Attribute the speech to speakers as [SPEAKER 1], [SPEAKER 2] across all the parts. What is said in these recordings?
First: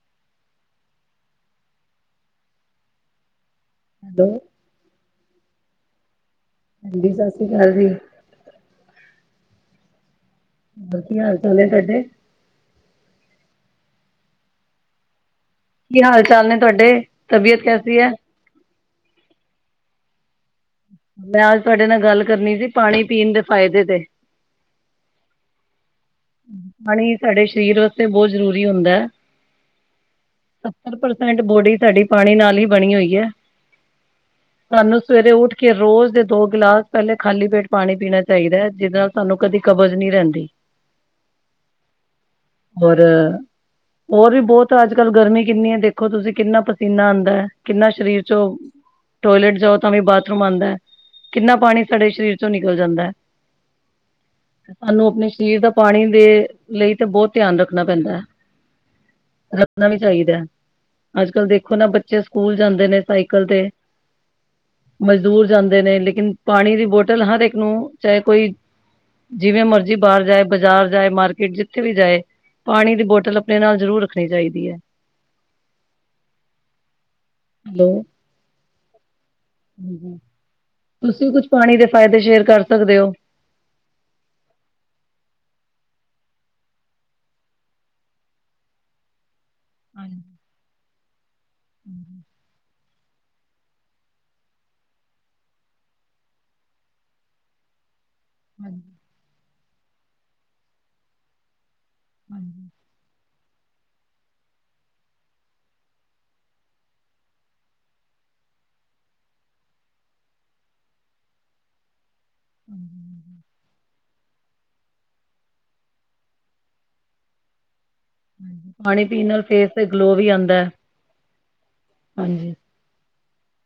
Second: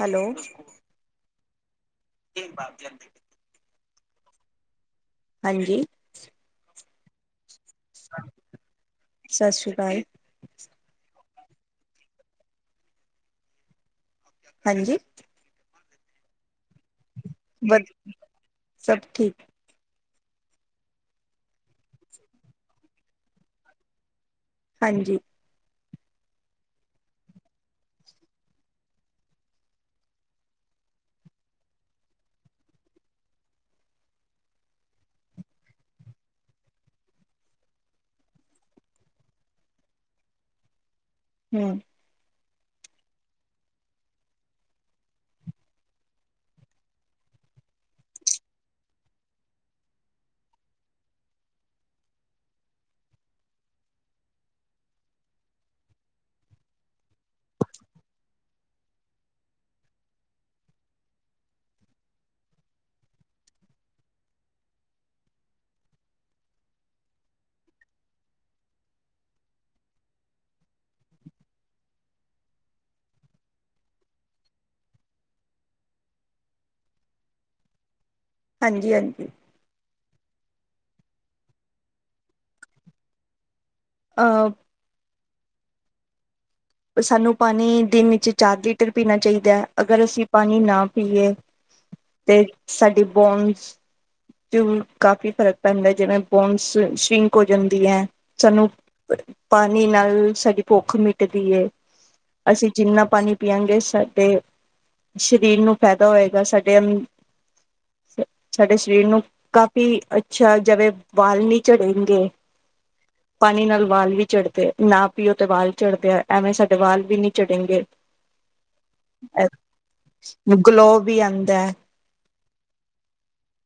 [SPEAKER 1] Hello. ਏਕ ਵਾਰ ਜ਼ਿੰਦਗੀ।
[SPEAKER 2] ਹੈਲੋ।
[SPEAKER 1] ਹਾਂਜੀ।
[SPEAKER 2] ਹਾਂਜੀ, ਸਾਸਰੀ ਕਾਲ ਜੀ।
[SPEAKER 1] ਸਤਿ ਸ਼੍ਰੀ ਅਕਾਲ
[SPEAKER 2] ਵਧੀਆਂ ਹੋਰ ਤੋਡੇ [unintelligible]
[SPEAKER 1] ਹਾਂਜੀ।
[SPEAKER 2] ਕੀ ਹਾਲ-ਚਾਲ ਨੇ ਤੁਹਾਡੇ? ਤਬੀਅਤ
[SPEAKER 1] ਵਧ
[SPEAKER 2] ਕੈਸੀ ਹੈ
[SPEAKER 1] ਆ ਸਭ ਠੀਕ
[SPEAKER 2] ਮੈਂ ਅੱਜ ਤੁਹਾਡੇ ਨਾਲ ਗੱਲ ਕਰਨੀ ਸੀ ਪਾਣੀ ਪੀਣ ਦੇ ਫਾਇਦੇ ਤੇ
[SPEAKER 1] ਹਾਂਜੀ ਈ
[SPEAKER 2] ਪਾਣੀ ਸਾਡੇ ਸਰੀਰ ਵਾਸਤੇ ਬਹੁਤ ਜ਼ਰੂਰੀ ਹੁੰਦਾ ਐ ਸੱਤਰ ਪਰਸੈਂਟ ਬੋਡੀ ਸਾਡੀ ਪਾਣੀ ਨਾਲ ਹੀ ਬਣੀ ਹੋਈ ਐ ਸਾਨੂੰ ਸਵੇਰੇ ਉੱਠ ਕੇ ਰੋਜ਼ ਦੇ ਦੋ ਗਿਲਾਸ ਪਹਿਲੇ ਖਾਲੀ ਪੇਟ ਪਾਣੀ ਪੀਣਾ ਚਾਹੀਦਾ ਐ ਜਿਦੇ ਨਾਲ ਸਾਨੂੰ ਕਦੀ ਕਬਜ਼ ਨੀਂ ਰਹਿੰਦੀ ਈ
[SPEAKER 1] ਹੂੰ
[SPEAKER 2] ਬੋਰ ਆ ਔਰ ਵੀ ਬਹੁਤ ਅੱਜ ਕੱਲ੍ਹ ਗਰਮੀ ਕਿੰਨੀ ਐ ਦੇਖੋ ਤੁਸੀਂ ਕਿੰਨਾ ਪਸੀਨਾ ਆਦਾ ਐ ਕਿੰਨਾ ਸਰੀਰ ਚੋਂ ਟੋਇਲੇਟ ਜਾਓ ਤਾਂ ਵੀ ਬਾਥਰੂਮ ਆਂਦਾ ‌ਐ ਕਿੰਨਾ ਪਾਣੀ ਸਾਡੇ ਸਰੀਰ ਚੋਂ ਨਿਕਲ ਜਾਂਦਾ ਐ ਤਾਨੂੰ ਆਪਣੇ ਸਰੀਰ ਦਾ ਪਾਣੀ ਦੇ ਲਈ ਤੇ ਬਹੁਤ ਧਿਆਨ ਰੱਖਣਾ ਪੈਂਦਾ ਐ ਲੱਖਣਾ ਵੀ ਚਾਹੀਦਾ ਐ ਅੱਜ ਕੱਲ੍ਹ ਦੇਖੋ ਨਾ ਬੱਚੇ ਸਕੂਲ ਜਾਂਦੇ ਨੇ ਸਾਈਕਲ ਤੇ ਏ ਮਜ਼ਦੂਰ ਜਾਂਦੇ ਨੇ ਲੇਕਿਨ ਪਾਣੀ ਦੀ ਬੋਟਲ ਹਰ ਇੱਕ ਨੂੰ ਚਾਹੇ ਕੋਈ ਜਿਵੇਂ ਮਰਜ਼ੀ ਈ ਬਾਹਰ ਜਾਏ ਬਾਜ਼ਾਰ ਜਾਏ ਮਾਰਕੀਟ ਜਿੱਥੇ ਵੀ ਜਾਏ ਪਾਣੀ ਦੀ ਬੋਤਲ ਆਪਣੇ ਨਾਲ ਜ਼ਰੂਰ ਰੱਖਣੀ ਚਾਹੀਦੀ ਐ ਹੈਲੋ
[SPEAKER 1] ਹਾਂਜੀ ਈ ਹਾਂਜੀ ਈ
[SPEAKER 2] ਹਾਜੀ ਈ ਤੁਸੀਂ ਕੁਛ ਪਾਣੀ ਦੇ ਫਾਇਦੇ ਸ਼ੇਅਰ ਕਰ ਸਕਦੇ ਓ
[SPEAKER 1] ਆ ਓ ਉਹ ਸਾਨੂੰ ਪਾਣੀ ਦਿਨ ਵਿੱਚ ਚਾਰ ਲੀਟਰ ਵੀ ਪੀਣਾ ਚਾਹੀਦਾ ਐ ਅਗਰ
[SPEAKER 2] ਹਾਂਜੀ
[SPEAKER 1] ਅਸੀਂ ਪਾਣੀ ਨਾ ਪੀਏ
[SPEAKER 2] ਹਾਂਜੀ
[SPEAKER 1] ਤੇ ਸਾਡੀ ਬੋਨਸ ਤੇ ਕਾਫ਼ੀ ਫਰਕ ਪੈਂਦਾ ਜਿਵੇਂ ਬੋਨਸ ਸੋਇਗ ਸ਼ਿੰਕ ਹੋ ਜਾਂਦੀ ਐ ਸਾਨੂੰ
[SPEAKER 2] ਹਾਂਜੀ
[SPEAKER 1] ਪਾਣੀ ਨਾਲ ਸਾਡੀ ਭੁੱਖ ਮਿਟਦੀ ਏ
[SPEAKER 2] ਹਾਂਜੀ
[SPEAKER 1] ਅਸੀਂ ਜਿੰਨਾ ਪਾਣੀ ਪੀਆ ਗੇ ਸਾਡੇ ਏ ਸਰੀਰ ਨੂੰ ਫ਼ਾਇਦਾ ਹੋਏਗਾ ਸਾਡੇ ਆਦ ਸਾਡੇ ਸਰੀਰ ਨੂੰ ਕਾਫ਼ੀ ਅੱਛਾ ਆ ਜਵੇ ਵਾਲ ਨੀ ਚੜੇਗੇਂ ਏ ਪਾਣੀ ਨਾਲ ਵਾਲ ਵੀ ਚੜਦੇ ਨਾ ਪੀਓ ਤੇ ਵਾਲ ਚੜਦੇ ਐ ਐਵੇਂ ਸਾਡੇ ਵਾਲ ਵੀ ਨੀ ਚੜੇ ਗੇਂ ਏ
[SPEAKER 2] ਹਾਂਜੀ ਪਾਣੀ ਪੀਣ ਨਾਲ ਫੇਸ ਤੇ ਗਲੋ ਵੀ ਆਉਂਦਾ
[SPEAKER 1] ਐਬ
[SPEAKER 2] ਹੈ।
[SPEAKER 1] ਗਲੋ ਵੀ ਆਂਦਾ ਐ
[SPEAKER 2] ਹਾਂਜੀ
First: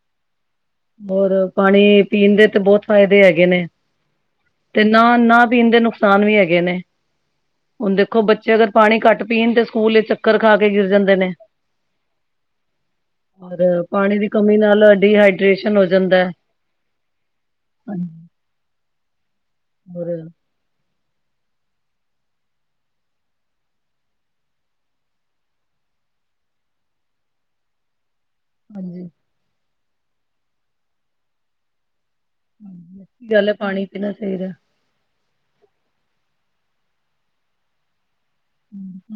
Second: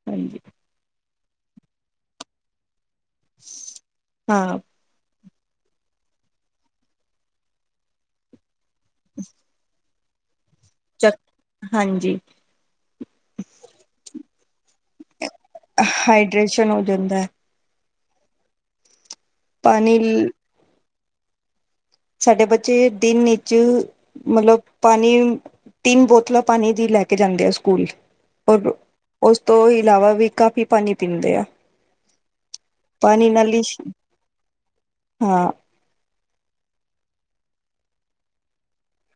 [SPEAKER 1] ਹਾਜੀ ਈ
[SPEAKER 2] ਹੋਰ ਪਾਣੀ ਪੀਣ ਦੇ ਤੇ ਬਹੁਤ ਫਾਇਦੇ ਹੈਗੇ ਨੇ ਏ
[SPEAKER 1] ਹਾਂ
[SPEAKER 2] ਤੇ ਨਾ ਨਾ ਪੀਣ ਦੇ ਨੁਕਸਾਨ ਵੀ ਹੈਗੇ ਨੇ ਹੁਣ ਦੇਖੋ ਬੱਚੇ ਅਗਰ ਪਾਣੀ ਘੱਟ ਪੀਣ ਤੇ ਸਕੂਲ ਵਿਚ ਚੱਕਰ ਖਾ ਕੇ ਗਿਰ
[SPEAKER 1] ਚ
[SPEAKER 2] ਜਾਂਦੇ ਨੇ
[SPEAKER 1] ਹਾਂਜੀ
[SPEAKER 2] ਔਰ ਦੀ ਕਮੀ ਨਾਲ ਆ
[SPEAKER 1] ਹਾਈਡ੍ਰੇਸ਼ਨ ਹੋ ਜਾਂਦਾ ਐ
[SPEAKER 2] ਹਾਂਜੀ ਈ
[SPEAKER 1] ਪਾਣੀ ਲੀ ਈ ਸਾਡੇ ਬੱਚੇ ਦਿਨ ਈਚ ਮਤਲਬ ਪਾਣੀ ਤਿੰਨ ਬੋਤਲਾਂ ਪਾਣੀ ਦੀ ਲੈ ਕੇ ਜਾਂਦੇ ਆ ਸਕੂਲ ਔਰ
[SPEAKER 2] ਹਾਂਜੀ
[SPEAKER 1] ਉਸ ਤੋਂ ਇਲਾਵਾ ਵੀ ਕਾਫ਼ੀ ਪਾਣੀ ਪੀਂਦੇ ਆ ਪਾਣੀ
[SPEAKER 2] ਗੱਲ ਐ
[SPEAKER 1] ਨਾਲ ਹੀ
[SPEAKER 2] ਪਾਣੀ ਪੀਣਾ ਚਾਹੀਦਾ ਆ
[SPEAKER 1] ਹਾਂ ਆ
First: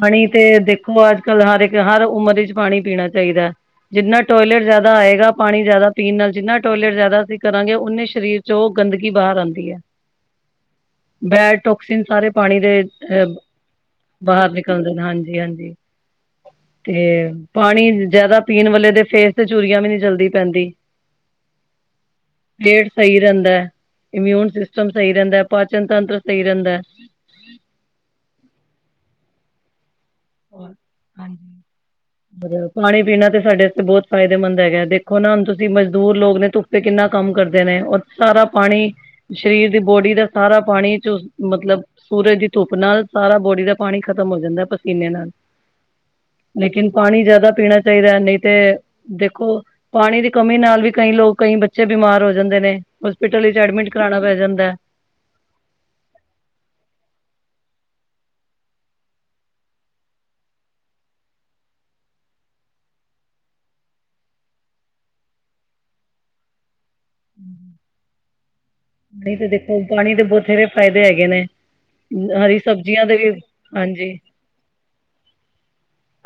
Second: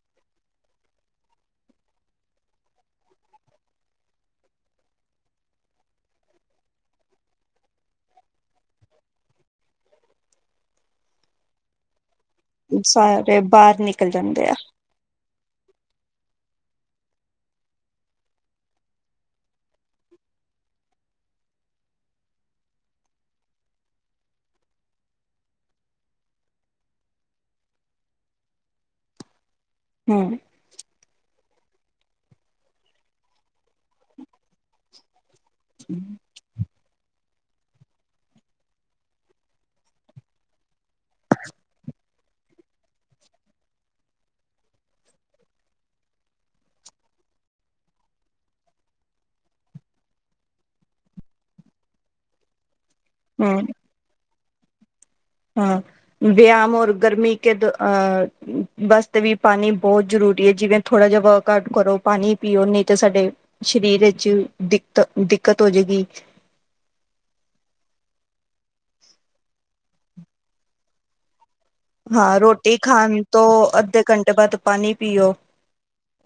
[SPEAKER 2] ਹਣੀ ਤੇ, ਦੇਖੋ ਅੱਜ- ਕੱਲ ਹਰ ਇੱਕ ਹਰ ਉਮਰ ਵਿੱਚ ਪਾਣੀ ਪੀਣਾ ਚਾਹੀਦਾ। ਜਿੰਨਾ ਟੋਇਲੇਟ ਜ਼ਾਦਾ ਆਏਗਾ ਪਾਣੀ ਜ਼ਾਦਾ ਪੀਣ ਨਾਲ ਜਿੰਨਾ ਟੋਇਲੇਟ ਜ਼ਾਦਾ ਅਸੀਂ ਕਰਾਂਗੇ ਉਨੇ ਸਰੀਰ 'ਚੋਂ ਗੰਦਗੀ ਬਾਹਰ ਆਉਂਦੀ ਐ, ਬੈਡ ਟੋਕਸੀਨ ਸਾਰੇ। ਪਾਣੀ ਦੇ ਅ
[SPEAKER 1] ਸਾਰੇ ਬਾਹਰ ਨਿਕ।
[SPEAKER 2] ਬਾਹਰ ਨਿਕਲਦੇ ਨੇ ਹਾਂਜੀ -ਹਾਂਜੀ। ਤੇ, ਪਾਣੀ ਜਿਆਦਾ ਪੀਣ ਵਾਲੇ ਦੇ ਫੇਸ ਤੇ ਝੁਰੀਆਂ ਵੀ ਨਹੀਂ ਜਲਦੀ ਪੈਂਦੀ। ਪੇਟ ਸਹੀ ਰਹਿੰਦਾ। ਇਮਿਊਨ ਸਿਸਟਮ ਸਹੀ ਰਹਿੰਦਾ, ਪਾਚਨ ਤੰਤਰ ਸਹੀ ਰਹਿੰਦਾ
[SPEAKER 1] ਹਾਂ।
[SPEAKER 2] ਹੋਰ, ਹਾਂਜੀ, ਮਤਲਬ ਪਾਣੀ ਪੀਣਾ ਤੇ ਸਾਡੇ ਬਹੁਤ ਫਾਇਦੇਮੰਦ ਹੈਗਾ ਦੇਖ ਦੇਖੋ ਨਾ ਹੁਣ ਤੁਸੀਂ ਮਜ਼ਦੂਰ ਲੋਗ ਨੇ, ਧੁੱਪੇ ਕਿੰਨਾ ਕੰਮ ਕਰਦੇ ਨੇ, ਔਰ ਸਾਰਾ ਪਾਣੀ। ਸਰੀਰ ਦੀ ਬੋਡੀ ਦਾ ਸਾਰਾ ਪਾਣੀ ਚੂਸ, ਮਤਲਬ। ਸੂਰਜ ਦੀ ਧੁੱਪ ਨਾਲ ਸਾਰਾ ਬੋਡੀ ਦਾ ਪਾਣੀ ਖਤਮ ਹੋ ਜਾਂਦਾ, ਪਸੀਨੇ ਨਾਲ ਲੇਕਿਨ ਪਾਣੀ ਜ਼ਿਆਦਾ ਪੀਣਾ ਚਾਈਦਾ, ਨਹੀਂ ਤੇ। ਦੇਖੋ, ਪਾਣੀ ਦੀ ਕਮੀ ਨਾਲ ਵੀ, ਕਈ ਲੋਕ, ਕਈ ਬੱਚੇ ਬਿਮਾਰ ਹੋ ਜਾਂਦੇ ਨੇ। ਹੋਸਪਿਟਲ ਵਿਚ ਐਡਮਿਟ ਕਰਾਣਾ ਪੈ ਜਾਂਦਾ।
[SPEAKER 1] ਹਾਂ, ਵਿਆਮ ਔਰ ਗਰਮੀ ਕੇ ਦ ਅ। ਵਾਸਤੇ ਵੀ ਪਾਣੀ ਬਹੁਤ ਜਰੂਰੀ ਐ, ਜਿਵੇਂ ਥੋੜਾ ਜਿਹਾ ਵਰਕ ਆਊਟ ਕਰੋ, ਪਾਣੀ ਪੀਓ ਨਹੀਂ ਤਾਂ ਸਾਡੇ। ਸਰੀਰ ਵਿੱਚ ਦਿੱਕਤ, ਦਿੱਕਤ ਹੋਜੇਗੀ।
[SPEAKER 2] ਨਹੀਂ ਤਾਂ ਦੇਖੋ, ਪਾਣੀ ਦੇ ਬਥੇਰੇ ਫ਼ਾਇਦੇ ਹੈਗੇ ਨੇ।
[SPEAKER 1] ਹਾਂ
[SPEAKER 2] ਹਰੀ
[SPEAKER 1] ਰੋਟੀ
[SPEAKER 2] ਸਬਜ਼ੀਆਂ
[SPEAKER 1] ਖਾਣ
[SPEAKER 2] ਦੇ ਵੀ
[SPEAKER 1] ਤੋਂ, ਅੱਧੇ
[SPEAKER 2] ਹਾਂਜੀ
[SPEAKER 1] ਘੰਟੇ ਬਾਅਦ ਪਾਣੀ ਪੀਓ।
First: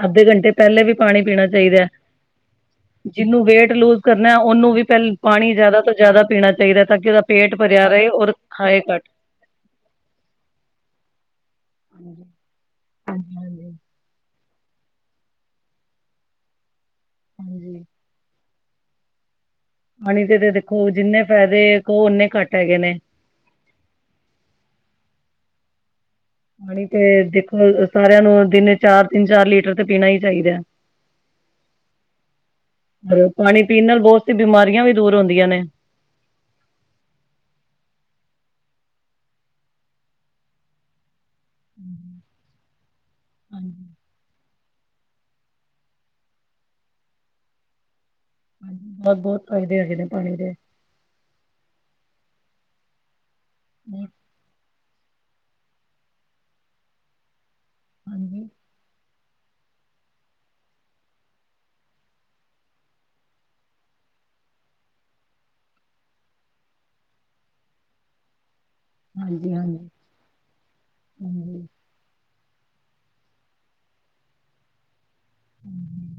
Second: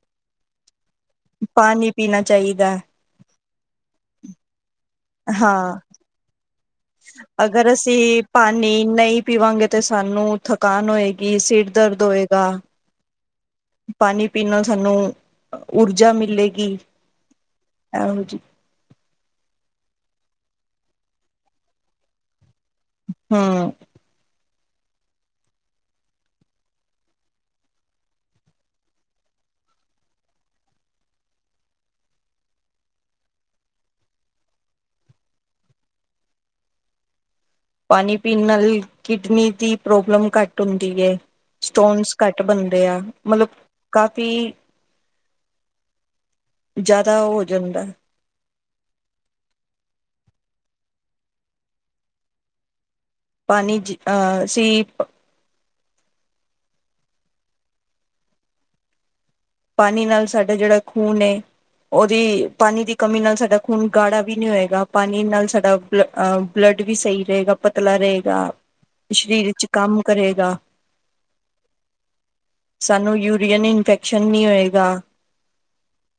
[SPEAKER 2] ਅੱਧੇ ਘੰਟੇ ਪਹਿਲੇ ਵੀ ਪਾਣੀ ਪੀਣਾ ਚਾਹੀਦਾ।
[SPEAKER 1] ਪਾਣੀ ਪੀਣਾ ਚਾਹੀਦਾ ਹੈ
[SPEAKER 2] ਜਿਹਨੂੰ ਵੇਟ ਲੂਜ਼ ਕਰਨਾ, ਉਹਨੂੰ ਵੀ ਪਹਿਲੇ, ਪਾਣੀ
[SPEAKER 1] ਹਾਂ
[SPEAKER 2] ਜ਼ਾਦਾ ਤੋਂ ਜਾਦਾ ਪੀਣਾ ਚਾਈਦਾ, ਤਾਂ ਕਿ ਉਹਦਾ ਪੇਟ
[SPEAKER 1] ਅਗਰ
[SPEAKER 2] ਭਰਿਆ
[SPEAKER 1] ਅਸੀਂ
[SPEAKER 2] ਰਹੇ, ਔਰ
[SPEAKER 1] ਪਾਣੀ
[SPEAKER 2] ਖਾਏ ਘੱਟ।
[SPEAKER 1] ਨਹੀਂ ਪੀਵਾਂਗੇ ਤੇ ਸਾਨੂੰ, ਥਕਾਨ ਹੋਏਗੀ, ਸਿਰ ਦਰਦ ਹੋਏਗਾ,
[SPEAKER 2] ਹਾਂਜੀ ਹਾਂਜੀ
[SPEAKER 1] ਪਾਣੀ ਪਾਣੀ ਪੀਣ ਨਾਲ ਸਾਨੂੰ, ਊਰਜਾ ਮਿਲੇਗੀ।
[SPEAKER 2] ਹਾਂਜੀ।
[SPEAKER 1] ਐਹੋ ਜੀ,
[SPEAKER 2] ਪਾਣੀ ਤੇ ਦੇਖੋ, ਜਿੰਨੇ ਫੈਦੇ ਕਹੋ, ਓਨੇ ਘੱਟ ਹੈਗੇ ਨੇ।
[SPEAKER 1] ਹਾਂ।
[SPEAKER 2] ਪਾਣੀ ਤੇ ਦੇਖੋ, ਸਾਰਿਆਂ ਨੂੰ ਦਿਨੇ ਚਾਰ, ਤਿੰਨ -ਚਾਰ ਲੀਟਰ ਤੇ ਪੀਣਾ ਹੀ ਚਾਹੀਦਾ। ਔਰ, ਪਾਣੀ ਪੀਣ ਨਾਲ ਬਹੁਤ ਸੀ ਬਿਮਾਰੀਆਂ ਵੀ ਦੂਰ ਹੁੰਦੀਆਂ ਨੇ।
[SPEAKER 1] ਪਾਣੀ ਪੀਣ ਨਾਲ ਹੀ, ਕਿਡਨੀ ਦੀ ਪ੍ਰੋਬਲਮ ਘੱਟ ਹੁੰਦੀ ਐ। ਸਟੋਨਸ ਘੱਟ ਬਨਦੇ ਆ, ਮਤਲਬ
[SPEAKER 2] ਹਾਂਜੀ ਹਾਂਜੀ।
[SPEAKER 1] ਕਾਫੀ। ਕੀ, ਜਾਦਾ ਉਹ ਹੋ ਜਾਂਦਾ।
[SPEAKER 2] ਹਾਂਜੀ, ਬੋਤ- ਬੋਤ ਫਾਇਦੇ ਹੈਗੇ ਨੇ ਪਾਣੀ ਦੇ।
[SPEAKER 1] ਪਾਣੀ ਜੀ, ਅਹ ਅਸੀ।
[SPEAKER 2] ਹਾਂਜੀ।
[SPEAKER 1] ਪਾਣੀ ਨਾਲ ਸਾਡਾ ਜੇੜਾ ਖੂਨ ਐ। ਉਹਦੀ, ਪਾਣੀ ਦੀ ਕਮੀ ਨਾਲ ਸਾਡਾ ਖੂਨ ਗਾੜਾ ਵੀ ਨੀ ਹੋਏਗਾ, ਪਾਣੀ ਨਾਲ ਸਾਡਾ ਬਲੱ, ਬਲੱਡ ਵੀ ਸਈ ਰਹੇਗਾ, ਪਤਲਾ ਰਹੇਗਾ। ਸਰੀਰ
[SPEAKER 2] ਹਾਂਜੀ ਹਾਂਜੀ
[SPEAKER 1] 'ਚ
[SPEAKER 2] ਹਾਂਜੀ।
[SPEAKER 1] ਕੰਮ ਕਰੇਗਾ। ਸਾਨੂੰ ਯੂਰੀਅਨ ਇਨਫੈਕਸ਼ਨ ਨੀ ਹੋਏਗਾ।
[SPEAKER 2] ਹਮ,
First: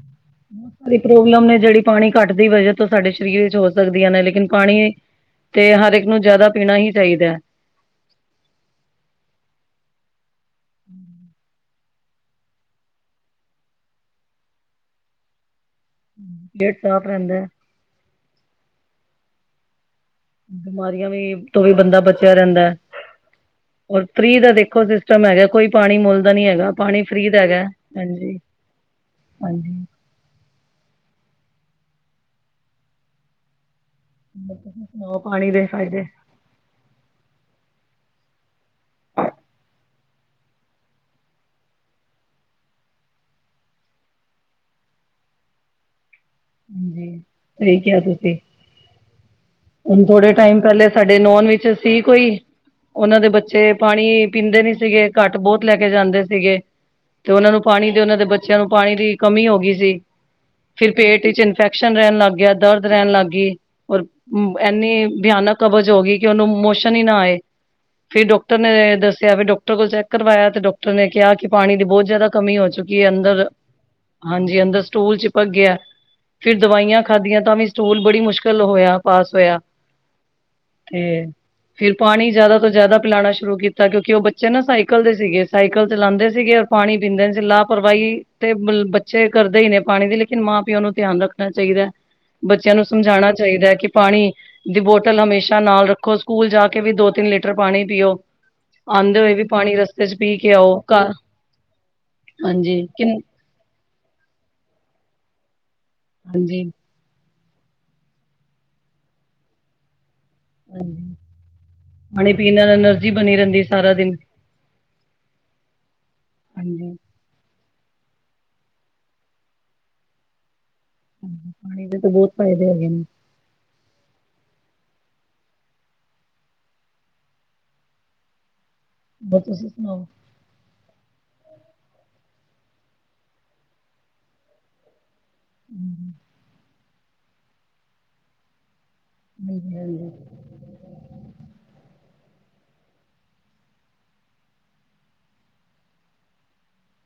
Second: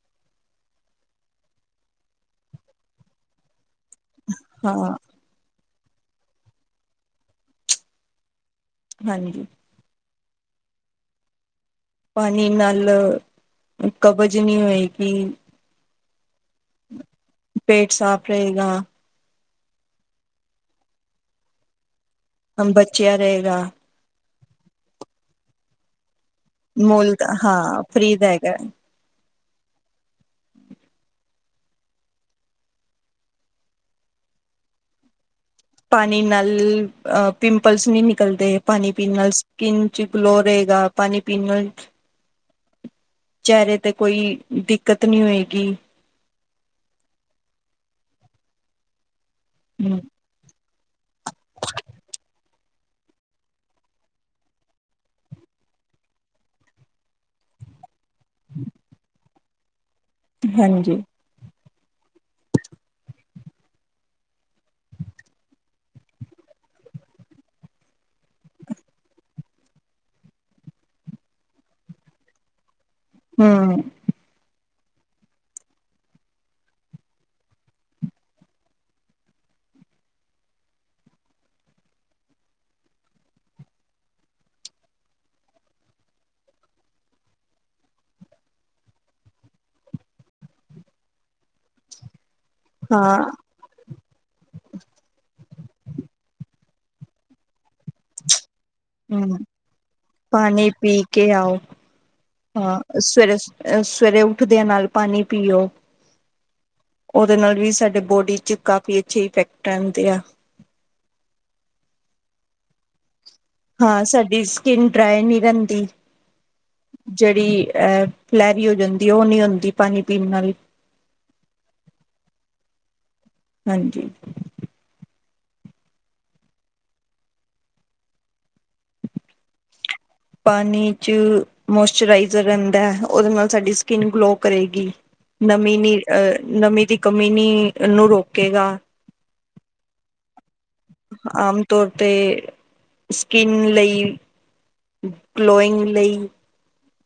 [SPEAKER 2] ਬਹੁਤ ਸਾਰੀ ਪ੍ਰੋਬਲਮ ਨੇ ਜੇੜੀ ਪਾਣੀ ਘੱਟ ਦੀ ਵਜ੍ਹਾ ਤੋਂ ਸਾਡੇ ਸਰੀਰ ਵਿੱਚ ਹੋ ਸਕਦੀਆਂ ਨੇ, ਲੇਕਿਨ ਪਾਣੀ,
[SPEAKER 1] ਹਾਂ
[SPEAKER 2] ਤੇ ਹਰ ਇੱਕ ਨੂੰ ਜ਼ਾਦਾ ਪੀਣਾ ਹੀ ਚਾਹੀਦਾ।
[SPEAKER 1] ਹਾਂਜੀ। ਪਾਣੀ ਨਾਲ, ਕਬਜ਼ ਨੀ ਹੋਏਗੀ।
[SPEAKER 2] ਹੂੰ, ਪੇਟ ਸਾਫ਼ ਰੈਂਦੈ।
[SPEAKER 1] ਪੇਟ ਸਾਫ਼ ਰਏਗਾ।
[SPEAKER 2] ਬਿਮਾਰੀਆਂ ਵੀ ਤੋਂ ਵੀ ਬੰਦਾ ਬਚੇਆ ਰੈਂਦਾ।
[SPEAKER 1] ਹਮ ਬਚਿਆ ਰਹੇਗਾ
[SPEAKER 2] ਔਰ ਫ੍ਰੀ ਦਾ ਦੇਖੋ ਸਿਸਟਮ ਹੈਗਾ ਕੋਈ ਪਾਣੀ ਮੁੱਲ ਦਾ ਨੀ ਹੈਗਾ, ਪਾਣੀ
[SPEAKER 1] ਮੁੱਲ
[SPEAKER 2] ਫ੍ਰੀ ਦਾ ਹੈਗਾ
[SPEAKER 1] ਹਾਂ ਫ੍ਰਰੀ ਦਾ ਹੈਗਾ
[SPEAKER 2] ਹਾਂਜੀ-ਹਾਂਜੀ। [unintelligible] ਤੁਸੀ ਸੁਨਾਓ ਪਾਣੀ ਦੇ ਫਾਇਦੇ
[SPEAKER 1] ਪਾਨੀ ਨਾਲ ਅ ਪਿੰਪਲਸ ਨੀ ਨਿਕਲਦੇ ਪਾਨੀ ਪੀਨ ਨਾਲ ਸਕਿੰਨ ਚ ਗਲੋ ਰਏਗਾ, ਪਾਨੀ ਪੀਨ ਨਾਲ
[SPEAKER 2] [inaudible]
[SPEAKER 1] ਚੈਰੇ ਤੇ ਕੋਈ ਦਿੱਕਤ ਨੀ ਹੋਏਗੀ।
[SPEAKER 2] ਹਾਜੀ ਸਈ ਕੇਆ ਤੁਸੀਂ,
[SPEAKER 1] ਹਮ
[SPEAKER 2] ਹੁਨ ਥੋੜੇ ਟਾਈਮ ਪੈਲੇ ਸਾਡੇ ਨੋਨ ਵਿੱਚ ਸੀ ਕੋਈ ਓਨਾਂ ਦੇ ਬੱਚੇ ਪਾਣੀ ਪੀਂਦੇ ਨੀ ਸੀਗੇ ਘੱਟ ਬੋਤ ਲੈ ਕੇ ਜਾਂਦੇ ਸੀਗੇ ਤੇ ਓਨਾਂ ਨੂੰ ਪਾਣੀ ਦੇ ਓਨਾਂ ਦੇ ਬੱਚੇਆਂ ਨੂੰ ਪਾਣੀ ਦੀ ਕਮੀ ਹੋ ਗੀ ਸੀ ਫਿਰ
[SPEAKER 1] ਹਾਂਜੀ
[SPEAKER 2] ਪੇਟ 'ਚ ਇਨਫੈਕਸ਼ਨ ਰੈਨ ਲੱਗ ਗਯਾ, ਦਰਦ ਰੈਨ ਲੱਗ ਗੀ। ਔਰ ਐਨੀ ਭਿਆਨਕ ਕਬਜ਼ ਹੋ ਗੀ ਕਿ ਓਨੂੰ ਮੋਸ਼ਨ ਈ ਨਾ ਆਏ। ਫਿਰ ਡਾਕਟਰ ਨੇ ਦੱਸਿਆ ਫਿਰ ਡਾਕਟਰ ਕੋਲ ਚੈੱਕ ਕਰਵਾਇਆ ਤੇ ਡਾਕਟਰ ਨੇ ਕੇਆ ਕਿ ਪਾਣੀ ਦੀ ਬੋਤ ਜਾਦਾ ਕਮੀ ਹੋ ਚੁੱਕ ਕੀ ਅੰਦਰ,
[SPEAKER 1] ਹਮ
[SPEAKER 2] ਹਾਂਜੀ ਅੰਦਰ ਸਟੂਲ ਚਿਪਕ ਗਯਾ। ਫਿਰ ਦਵਾਈਆਂ ਖਾਧੀਆਂ ਤਾਂ ਵੀ ਸਟੂਲ ਬੜੀ ਮੁਸ਼ਕਿਲ ਹੋਏਆ ਪਾਸ ਹੋਏਆ‌। ਤੇ ਫਿਰ ਪਾਣੀ ਜਾਦਾ ਤੋਂ ਜਾਦਾ ਪਿਲਾਣਾ ਸ਼ੁਰੂ ਕੀਤਾ ਕਿਉਂਕਿ ਓ ਬੱਚੇ ਨਾ ਸਾਈਕਲ ਦੇ ਸੀਗੇ ਸਾਈਕਲ ਚਲਾਂਦੇ ਸੀਗੇ ਪਾਣੀ ਪੀਂਦੇ ਨੀ ਸੀ, ਲਾਪਰਵਾਹੀ ਤੇ ਬੱਚੇ ਕਰਦੇ ਈ ਨੇ ਪਾਣੀ ਦੀ ਲੇਕਿਨ ਮਾਂ ਪਿਓ ਨੂੰ ਧਿਆਨ ਰੱਖਣਾ ਚਾਈਦਾ ਬੱਚੇਆਂ ਨੂੰ
[SPEAKER 1] ਹਾਂ
[SPEAKER 2] ਸਮਝਾਣਾ ਚਾਈਦਾ ਕਿ ਪਾਣੀ ਦੀ ਬੋਟਲ ਹਮੇਸ਼ਾ ਨਾਲ ਰੱਖੋ ਸਕੂਲ ਜਾ ਕੇ ਵੀ ਦੋ ਤਿੰਨ ਲੀਟ ਟਰ ਪਾਣੀ ਪੀਓ ਆਂਦੇ ਹੋਏ
[SPEAKER 1] ਹਮ
[SPEAKER 2] ਵੀ ਪਾਣੀ ਰਸਤੇ 'ਚ ਪੀ ਕੇ
[SPEAKER 1] ਪਾਣੀ
[SPEAKER 2] ਆਓ
[SPEAKER 1] ਪੀ
[SPEAKER 2] ਘਰ
[SPEAKER 1] ਕੇ ਆਓ
[SPEAKER 2] ਹਾਂਜੀ
[SPEAKER 1] ਹਾਂ
[SPEAKER 2] ਕਿ
[SPEAKER 1] ਸਵੇਰੇ, ਸਵੇਰੇ ਉੱਠਦੇ ਆ ਨਾਲ ਪਾਨੀ ਪੀਓ।
[SPEAKER 2] ਹਾਂਜੀ।
[SPEAKER 1] ਓਦੇ ਨਾਲ ਵੀ ਸਾਡੇ ਬੋਡੀ 'ਚ ਕਾਫੀ ਅੱਛੇ ਇਫੈਕਟ ਰੈਂਦੇ ਆ।
[SPEAKER 2] ਹੂੰ, ਪਾਣੀ ਪੀਨ ਨਾਲ ਐਨਰਜੀ ਬਨੀ ਰੈਂਦੀ।
[SPEAKER 1] ਹਾਂ ਸਾਡੀ ਸਕਿਨ ਡਰਾਏ ਨੀ ਰੈਂਦੀ।
[SPEAKER 2] ਹਾਂਜੀ
[SPEAKER 1] ਜਿਹੜੀ ਐ ਫਲੈਰੀ ਹੋ ਜਾਂਦੀ ਓ ਨੀ ਹੁੰਦੀ ਪਾਨੀ ਪੀਨ ਨਾਲ।
[SPEAKER 2] ਹੂੰ, ਪਾਣੀ ਦੇ ਤੇ ਬੋਤ ਫ਼ਾਏਦੇ ਹੈਗੇ ਨੇ।
[SPEAKER 1] ਹਾਂਜੀ।
[SPEAKER 2] ਬਸ ਤੁਸੀਂ ਸੁਨਾਓ?
[SPEAKER 1] ਪਾਨੀ 'ਚ ਮੋਸਚਰਾਈਜ਼ਰ ਰੈਂਦਾ ਓਦੇ ਨਾਲ ਸਾਡੀ ਸਕਿੰਨ ਗਲੋ ਕਰੇਗੀ। ਨਮੀ ਨੀ ਅਹ ਨਮੀ ਦੀ ਕਮੀ ਨੀ ਨੂੰ ਰੋਕੇਗਾ।
[SPEAKER 2] [unintelligible]
[SPEAKER 1] ਆਮ ਤੌਰ ਤੇ ਸਕਿਨ ਲਈ ਗਲੋਇੰਗ ਲਈ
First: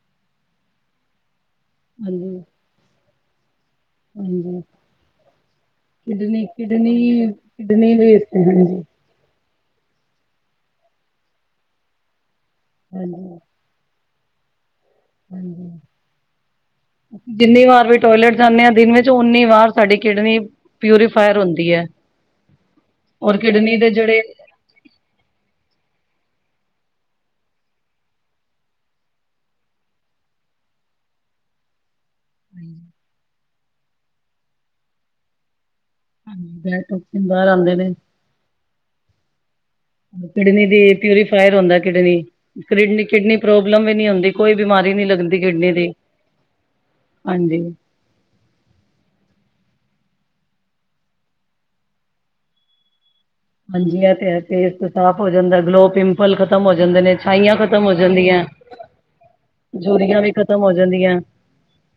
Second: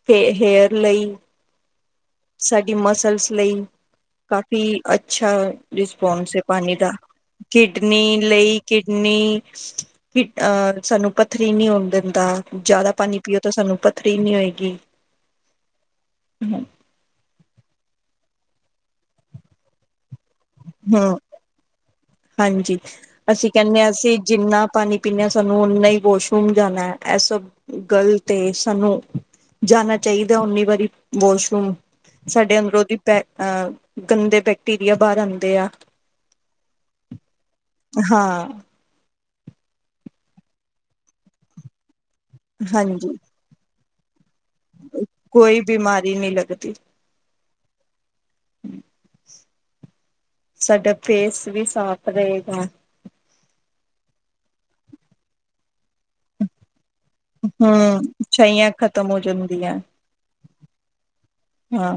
[SPEAKER 1] ਤੇ ਹੇਅਰ ਲਈ
[SPEAKER 2] ਹਾਂਜੀ।
[SPEAKER 1] ਸਾਡੀ ਮਸਲਸ ਲਈ
[SPEAKER 2] ਹਾਂਜੀ ਹਾਂਜੀ
[SPEAKER 1] ਕਾਫ਼ੀ ਅੱਛਾ ਰਿਸਪੋਂਸ ਏ
[SPEAKER 2] ਕਿਡਨੀ,
[SPEAKER 1] ਪਾਨੀ ਦਾ
[SPEAKER 2] ਕਿਡਨੀ,
[SPEAKER 1] ਕਿਡਨੀ
[SPEAKER 2] ਵੇਸਟ ਹੈ।
[SPEAKER 1] ਲਈ
[SPEAKER 2] ਹਾਂਜੀ,
[SPEAKER 1] ਕਿਡਨ ਨੀ ਕਿ ਅਹ ਸਾਨੂੰ ਪੱਥਰੀ ਨੀ ਹੋਨ ਦੇਂਦਾ। ਜਾਦਾ ਪਾਣੀ
[SPEAKER 2] ਹਾਂਜੀ,
[SPEAKER 1] ਪੀਓ ਤੇ ਸਾਨੂੰ ਪੱਥਰੀ ਨੀ ਹੋਏਗੀ।
[SPEAKER 2] ਹਾਂਜੀ। ਜਿੰਨੀ ਵਾਰ ਵੀ ਟੋਇਲੇਟ ਜਾਂਨੇ ਆ ਦਿਨ ਵਿੱਚ ਉੱਨੀ ਵਾਰ ਸਾਡੀ ਕਿਡਨੀ
[SPEAKER 1] ਹਮ
[SPEAKER 2] ਪਿਊਰੀਫਾਇਰ ਹੁੰਦੀ ਐ।
[SPEAKER 1] ਹਾਂਜੀ,
[SPEAKER 2] ਔਰ
[SPEAKER 1] ਅਸੀਂ
[SPEAKER 2] ਕਿਡਨੀ
[SPEAKER 1] ਕੈਂਨੇ ਆ
[SPEAKER 2] ਦੇ
[SPEAKER 1] ਅਸੀਂ
[SPEAKER 2] ਜਿਹੜੇ
[SPEAKER 1] ਜਿ ਜਿੰਨਾ ਪਾਣੀ ਪੀਨੇ ਆ ਸਾਨੂੰ ਉਨਾ ਈ ਵੋਸ਼ਰੂਮ ਜਾਣਾ ਐ ਸਭ ਗਲਤ ਏ ਸਾਨੂੰ ਜਾਣਾ ਚਾਈਦੈ ਉਨੀ ਵਾਰੀ ਵੋਸ਼ਰੂਮ। ਸਾਡੇ ਅੰਦਰੋਂ ਦੀ ਪੈ ਅ ਗੰਦੇ ਬੈਕਟੀਰੀਆ ਬਾਰ ਆਂਦੇ ਆ।
[SPEAKER 2] ਅੰਦਰ ਟੋਕਸੀਨ ਬਾਰ ਆਂਦੇ ਨੇ
[SPEAKER 1] ਹਾਂ।
[SPEAKER 2] ਕਿਡਨੀ ਦੀ ਪਿਊਰੀਫਾਇਰ ਹੁੰਦਾ ਕਿਡਨੀ,
[SPEAKER 1] ਹਾਂਜੀ
[SPEAKER 2] ਕਿਡਨੀ-ਕਿਡਨੀ ਪ੍ਰੋਬਲਮ ਵੀ ਹੁੰਦੀ ਕੋਈ ਬਿਮਾਰੀ ਨੀ ਲੱਗ
[SPEAKER 1] ਕੋਈ ਬਿਮਾਰੀ ਨੀ ਲੱਗਦੀ।
[SPEAKER 2] ਹਾਂਜੀ,
[SPEAKER 1] ਸਾਡਾ ਫੇਸ ਵੀ ਸਾਫ਼ ਰਏਗਾ।
[SPEAKER 2] ਹਾਂਜੀ ਐ ਤੇ ਫੇਸ਼ ਵੀ ਸਾਫ਼ ਹੋ ਜਾਂਦਾ ਗਲੋ ਪਿਮ ਪਲ ਖ਼ਤਮ ਹੋ ਜਾਂਦੇ ਨੇ ਛਾਈਆਂ ਖਤਮ ਹੋ ਜਾਂਦੀ ਐ।
[SPEAKER 1] ਛਾਹੀਆਂ ਖਤਮ ਹੋ ਜਾਂਦੀ ਐ।
[SPEAKER 2] ਯੂਰੀਆਂ ਵੀ ਖ਼ਤਮ ਹੋ ਜਾਂਦੀਆਂ।
[SPEAKER 1] ਹਾਂ।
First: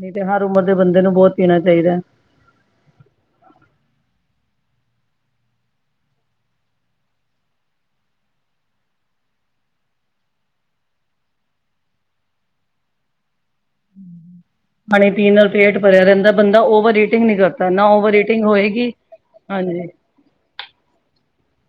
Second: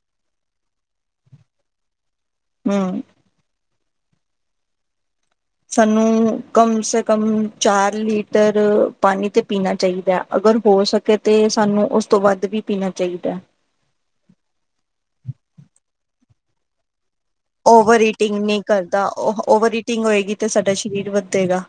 [SPEAKER 2] ਨਈ ਤੇ ਹਰ ਉਮਰ ਦੇ ਬੰਦੇ ਨੂੰ ਬੋਤ ਪੀਣਾ ਚਾਈਦਾ।
[SPEAKER 1] ਹੂੰ। ਸਾਨੂੰ ਕਮ ਸੇ ਕਮ ਚਾਰ ਲੀਟਰ ਪਾਣੀ ਤੇ ਪੀਣਾ ਚਾਈਦਾ ਅਗਰ ਹੋ ਸ ਕੇ ਤੇ ਸਾਨੂੰ ਉਸ ਤੋਂ ਵੱਧ ਵੀ ਪੀਣਾ ਚਾਈਦੈ।
[SPEAKER 2] ਪਾਣੀ ਪੀਣ ਨਾਲ ਪੇਂਟ ਭਰਿਆ ਰੈਂਦਾ ਬੰਦਾ ਓਵਰ ਏਟਿੰਗ ਨੀ ਕਰ
[SPEAKER 1] ਓਵਰ ਈਟਿੰਗ ਨੀ ਕਰਦਾ, ਉਹ ਓਵਰ
[SPEAKER 2] ਹਾਂਜੀ
[SPEAKER 1] ਈਟਿੰਗ ਹੋਏਗੀ ਤੇ ਸਾਡਾ ਸਰੀਰ ਵੱਧੇਗਾ।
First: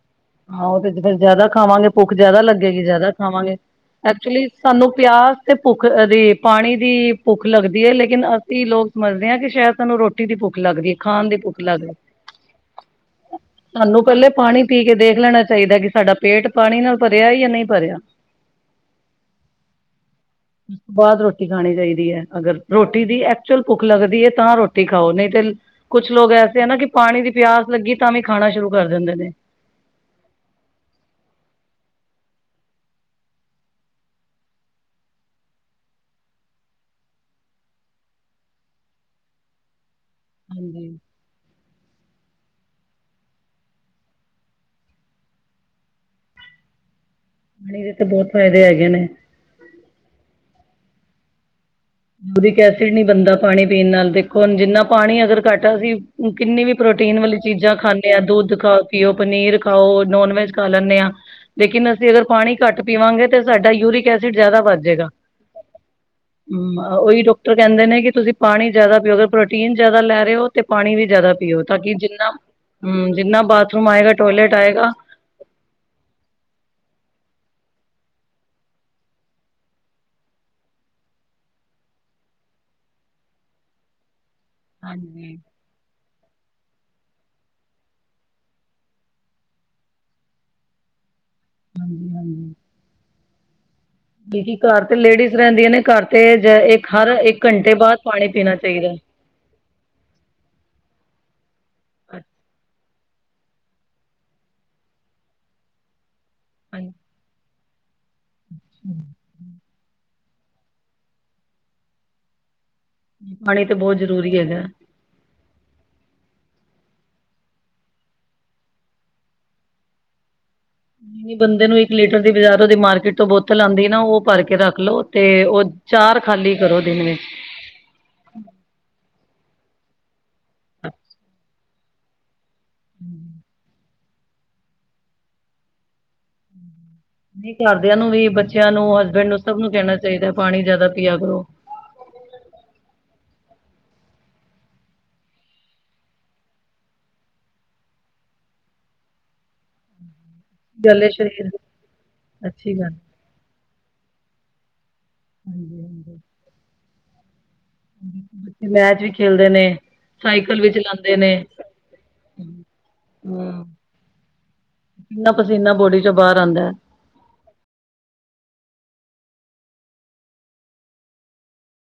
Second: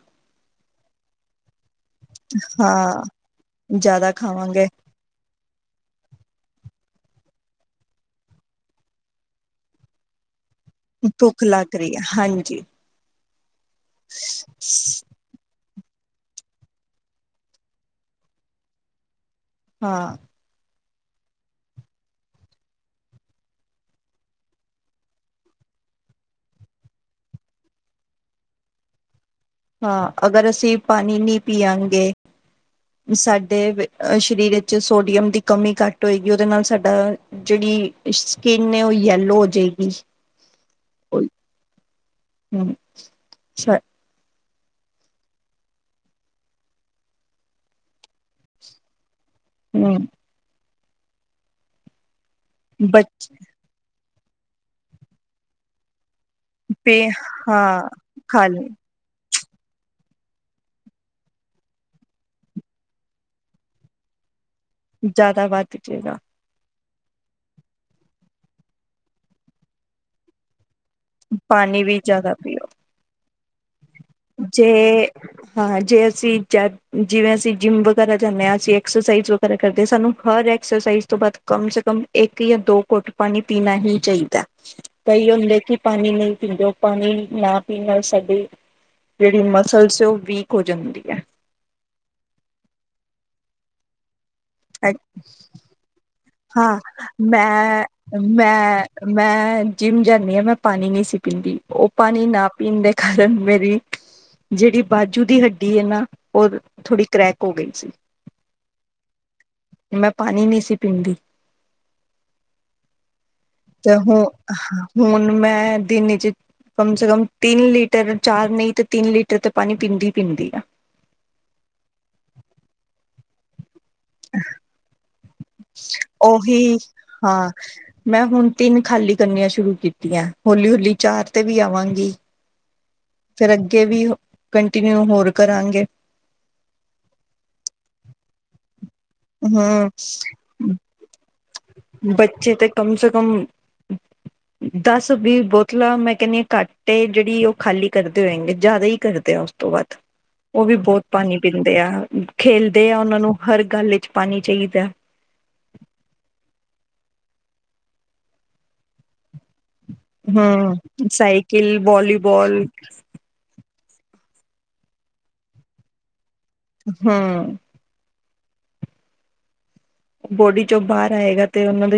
[SPEAKER 2] ਹਾਂ ਓ ਤੇ ਜ ਫੇਰ ਜਿਆਦਾ ਖਾਵਾਂਗੇ ਭੁੱਖ ਜਿਆਦਾ ਲੱਗੇਗੀ
[SPEAKER 1] ਹਾਂ
[SPEAKER 2] ਜਿਆਦਾ ਖਾਵਾਂਗੇ,
[SPEAKER 1] ਜ਼ਿਆਦਾ
[SPEAKER 2] ਐਕਚੁਲੀ
[SPEAKER 1] ਖਾਵਾਂਗੇ
[SPEAKER 2] ਸਾਨੂੰ ਪਿਆਸ ਤੇ ਭੁੱਖ ਦੀ ਪਾਣੀ ਦੀ ਭੁੱਖ ਲੱਗਦੀ ਏ ਲੇਕਿਨ ਅਸੀਂ ਲੋਕ ਸਮਝਦੇ ਆ ਕਿ ਸ਼ਾਇਦ ਸਾਨੂੰ ਰੋ ਟੀ ਦੀ ਭੁੱਖ ਲੱਗਦੀ ਏ, ਖਾਣ ਦੀ ਭੁੱਖ ਲੱਗ,
[SPEAKER 1] ਰਹੀ ਹੈ ਹਾਂਜੀ
[SPEAKER 2] ਸਾਨੂੰ ਪੈਲੇ ਪਾਣੀ ਪੀ ਕੇ ਦੇਖ ਲੈਣਾ ਚਾਈਦਾ ਕਿ ਸਾਡਾ ਪੇਂਟ ਪਾਣੀ ਨਾਲ ਭਰਿਆ ਜਾਂ ਨਈ ਭਰਿਆ।
[SPEAKER 1] ਹਾਂ‌।
[SPEAKER 2] [inaudible] ਬਾਅਦ ਰੋਟੀ ਖਾਣੀ ਚਾਈਦੀ ਐ ਅਗਰ ਰੋਟੀ ਦੀ ਐਕਚੁਅਲ ਭੁੱਖ ਲੱਗਦੀ ਏ ਤਾਂ ਰੋਟੀ ਖਾਓ ਨਈ ਤੇ ਕੁਛ ਲੋਗ ਐਸੇ ਆ ਨਾ ਕਿ ਪਾਣੀ ਦੀ ਪਿਆਸ ਲੱਗੀ ਤਾਂ ਵੀ ਖਾਣਾ ਸ਼ੁਰੂ ਕਰ ਦਿੰਦੇ ਨੇ।
[SPEAKER 1] ਹਾਂ ਅਗਰ ਅਸੀਂ ਪਾਣੀ ਨੀ ਪੀਆਗੇ ਸਾਡੇ ਅ ਸਰੀਰ ਵਿੱਚ ਸੋਡੀਅਮ ਦੀ ਕਮੀ ਘੱਟ ਹੋਏਗੀ ਉਦੇ ਨਾਲ ਸਾਡਾ ਜੇੜੀ ਸਕਿੰਨ ਏ ਓ ਯੈਲੋ ਹੋਜੇਗੀ।
[SPEAKER 2] ਹਾਂਜੀ।
[SPEAKER 1] ਉਈ, ਹੂੰ, ਸਾ
[SPEAKER 2] ਏਦੇ ਤੇ ਬੋਤ ਫਾਇਦੇ ਹੈਗੇ ਨੇ।
[SPEAKER 1] ਹੂੰ।
[SPEAKER 2] ਯੂਰਿਕ ਐਸਿਡ
[SPEAKER 1] ਬ
[SPEAKER 2] ਨੀ ਬਣਦਾ ਪਾਣੀ ਪੀਣ ਨਾਲ ਦੇਖੋ ਹੁਣ ਜਿੰਨਾ ਪਾਣੀ ਅਗਰ ਘੱਟ ਅਸੀਂ ਕਿੰਨੀ ਵੀ
[SPEAKER 1] ਪੀ
[SPEAKER 2] ਪ੍ਰੋਟੀਨ ਵਾਲੀ ਚੀਜ਼ਾਂ
[SPEAKER 1] ਹਾਂ
[SPEAKER 2] ਖਾਂਨੇ ਆ ਦੁੱਧ
[SPEAKER 1] ਖਾਲੀ
[SPEAKER 2] ਖਾ ਪੀਓ, ਪਨੀਰ ਖਾਓ ਨੋਨ ਵੈਜ ਖਾਂ ਲੈਂਨੇ ਆ ਲੇਕਿਨ ਅਸੀਂ ਅਗਰ ਪਾਣੀ ਘੱਟ ਪੀਵਾਂਗੇ ਤੇ ਸਾਡਾ ਯੂੂਰਿਕ ਐਸਿਡ ਜਿਆਦਾ ਵੱਧ ਜਾਏਗਾ
[SPEAKER 1] ਜਿਆਦਾ ਵੱਧ ਜੇਗਾ।
[SPEAKER 2] ਹਮ ਉਹੀ ਡਾਕਟਰ ਕਹਿੰਦੇ ਨੇ ਕਿ ਤੁਸੀਂ ਪਾਣੀ ਜਿਆਦਾ ਪਿਓ ਅਗਰ ਪ੍ਰੋਟੀਨ ਜਿਆਦਾ ਲੈ ਰਹੇ ਹੋ ਤੇ ਪਾਣੀ ਵੀ ਜਾਦਾ ਪੀਓ ਤਾਂ
[SPEAKER 1] ਪਾਣੀ ਵੀ
[SPEAKER 2] ਜਿੰਨਾ
[SPEAKER 1] ਜ਼ਿਆਦਾ ਪੀਓ
[SPEAKER 2] ਹਮ ਜਿੰਨਾ ਬਾਥਰੂਮ ਆਏਗਾ ਟੋਇਲੇਟ
[SPEAKER 1] ਜੇ
[SPEAKER 2] ਆਏਗਾ
[SPEAKER 1] ਹਾਂ ਜੇ ਅਸੀ ਜ ਜਿਵੇਂ ਜਿੰਮ ਵਗੈਰਾ ਜਾਂਦੇ ਹਾਂ ਅਸੀਂ ਐਕਸਰਸਾਈਜ਼ ਤਾਂ ਕਰਦੇ ਸਾਨੂੰ ਹਰ ਐਕਸਰਸਾਈਜ਼ ਤੋਂ ਬਾਅਦ ਕਮ ਸੇ ਕਮ ਇੱਕ ਜਾਂ ਦੋ ਕੁੱਟ ਪਾਣੀ ਪੀਣਾ ਹੀ ਚਾਹੀਦਾ। ਕਈ
[SPEAKER 2] ਹਾਂਜੀ
[SPEAKER 1] ਹੁੰਦੇ ਕਿ ਪਾਣੀ ਨਹੀਂ ਪੀਂਦੇ ੳਹ ਪਾਣੀ ਨਾ ਪੀ ਨਾਲ ਸਾਡੇ ਜਿਹੜੀ ਮਸਲਸ ਉਹ ਵੀਕ ਹੋ ਜਾਂਦੀ ਏ
[SPEAKER 2] ਹਾਂਜੀ - ਹਾਂਜੀ। ਕਈ ਕਈ ਘਰ ਤੇ ਲੇਡੀਜ਼ ਰਹਿੰਦੀਆਂ ਨੇ ਘਰ ਤੇ ਜ
[SPEAKER 1] ਹਾਂ
[SPEAKER 2] ਹਰ ਇੱਕ ਘੰਟੇ
[SPEAKER 1] ਮੈਂ
[SPEAKER 2] ਬਾਅਦ ਪਾਣੀ ਪੀਣਾ
[SPEAKER 1] ਮੈਂ
[SPEAKER 2] ਚਾਹੀਦਾ
[SPEAKER 1] ਮੈਂ ਜਿੰਮ ਜਾਂਦੀ ਹਾਂ ਮੈਂ ਪਾਣੀ ਨਹੀਂ ਸੀ ਪੀਂਦੀ ਉਹ ਪਾਣੀ ਨਾ ਪੀਣ ਦੇ ਕਾਰਨ ਮੇਰੀ ਜਿਹੜੀ ਬਾਜੂ ਦੀ ਹੱਡੀ ਹੈ ਨਾ ਉਹ ਥੋੜ੍ਹੀ ਕਰੈਕ ਹੋ ਗਈ ਸੀ
[SPEAKER 2] ਹਮ।
[SPEAKER 1] ਮੈਂ ਪਾਣੀ ਨਹੀਂ ਸੀ ਪੀਂਦੀ।
[SPEAKER 2] ਪਾਣੀ
[SPEAKER 1] ਤੇ
[SPEAKER 2] ਬਹੁਤ
[SPEAKER 1] ਹੁ
[SPEAKER 2] ਜ਼ਰੂਰੀ ਹੈਗਾ
[SPEAKER 1] ਹੁਣ ਮੈਂ ਦਿਨੀ 'ਚ ਕਮ ਸੇ ਕਮ ਤਿੰਨ ਲੀਟਰ, ਚਾਰ ਨਹੀਂ ਤੇ ਤਿੰਨ ਲੀਟਰ ਤੇ ਪਾਣੀ ਪੀਂਦੀ ਪੀਂਦੀ ਆ
[SPEAKER 2] ਨੀ ਬੰਦੇ ਨੂੰ ਇੱਕ ਲੀਟਰ ਦੀ ਬਾਜ਼ਾਰੋ ਦੀ ਮਾਰਕੀਟ ਤੋਂ ਬੋਤਲ ਆਉਂਦੀ ਨਾ ਉਹ ਭਰ ਕੇ ਰੱਖ ਲੋਓ। ਤੇ ਉਹ ਚਾਰ ਖਾਲੀ
[SPEAKER 1] ਉਹੀ
[SPEAKER 2] ਕਰੋ ਦਿਨ ਵਿੱਚ
[SPEAKER 1] ਹਾਂ ਮੈਂ ਹੁਣ ਤਿੰਨ ਖਾਲੀ ਕਰਨੀਆਂ ਸ਼ੁਰੂ ਕੀਤੀਆਂ ਹੌਲੀ - ਹੌਲੀ ਚਾਰ ਤੇ ਵੀ ਆਵਾਂਗੀ
[SPEAKER 2] ਹਮ।
[SPEAKER 1] ਫਿਰ ਅੱਗੇ ਵੀ ਕੰਟੀਨਿਊ ਹੋਰ ਕਰਾਂਗੇ।
[SPEAKER 2] ਨਹੀਂ ਘਰਦਿਆਂ ਨੂੰ ਵੀ ਬੱਚਿਆਂ ਨੂੰ ਹਸਬੈਂਡ ਨੂੰ ਸਭ ਨੂੰ
[SPEAKER 1] ਹਮ
[SPEAKER 2] ਕਹਿਣਾ ਚਾਹੀਦਾ ਪਾਣੀ ਜ਼ਿਆਦਾ ਪੀਆ ਕਰੋ
[SPEAKER 1] ਬੱਚੇ ਤੇ ਕਮ ਸੇ ਕਮ ਦਸ, ਵੀਹ ਬੋਤਲਾਂ ਮੈਂ ਕਹਿੰਦੀ ਹਾਂ ਘੱਟ ਏ ਜਿਹੜੀ ਉਹ ਖਾਲੀ ਕਰਦੇ ਹੋਏਗੇ ਜ਼ਿਆਦਾ ਹੀ ਕਰਦੇ ਉਸ ਤੋਂ ਵਦ
[SPEAKER 2] ਹਮ।
[SPEAKER 1] ਉਹ ਵੀ ਬਹੁਤ ਪਾਣੀ ਪੀਂਦੇ ਆ
[SPEAKER 2] ਅੱਛੀ
[SPEAKER 1] ਖੇਲਦੇ
[SPEAKER 2] ਗੱਲ
[SPEAKER 1] ਆ ਉਹਨਾਂ ਨੂੰ ਹਰ ਗੱਲ ਵਿੱਚ ਪਾਣੀ ਚਾਹੀਦਾ।
[SPEAKER 2] ਹਮ। ਮੈਚ ਵੀ ਖੇਲਦੇ ਨੇ ਸਾਈਕਲ ਵੀ
[SPEAKER 1] ਹਮ
[SPEAKER 2] ਚਲਾਉਂਦੇ
[SPEAKER 1] ਸਾਈਕਲ, ਵੋਲੀਬੋਲ
[SPEAKER 2] ਹਮ, ਕਿੰਨਾ ਪਸੀਨਾ ਬੋਡੀ ਚੋਂ ਬਾਹਰ ਆਉਂਦਾ।
[SPEAKER 1] ਹਾਂ। ਬੋਡੀ ਚੋਂ ਬਾਹਰ ਆਏਗਾ ਤੇ ਉਹਨਾਂ ਦੇ ਸਰੀ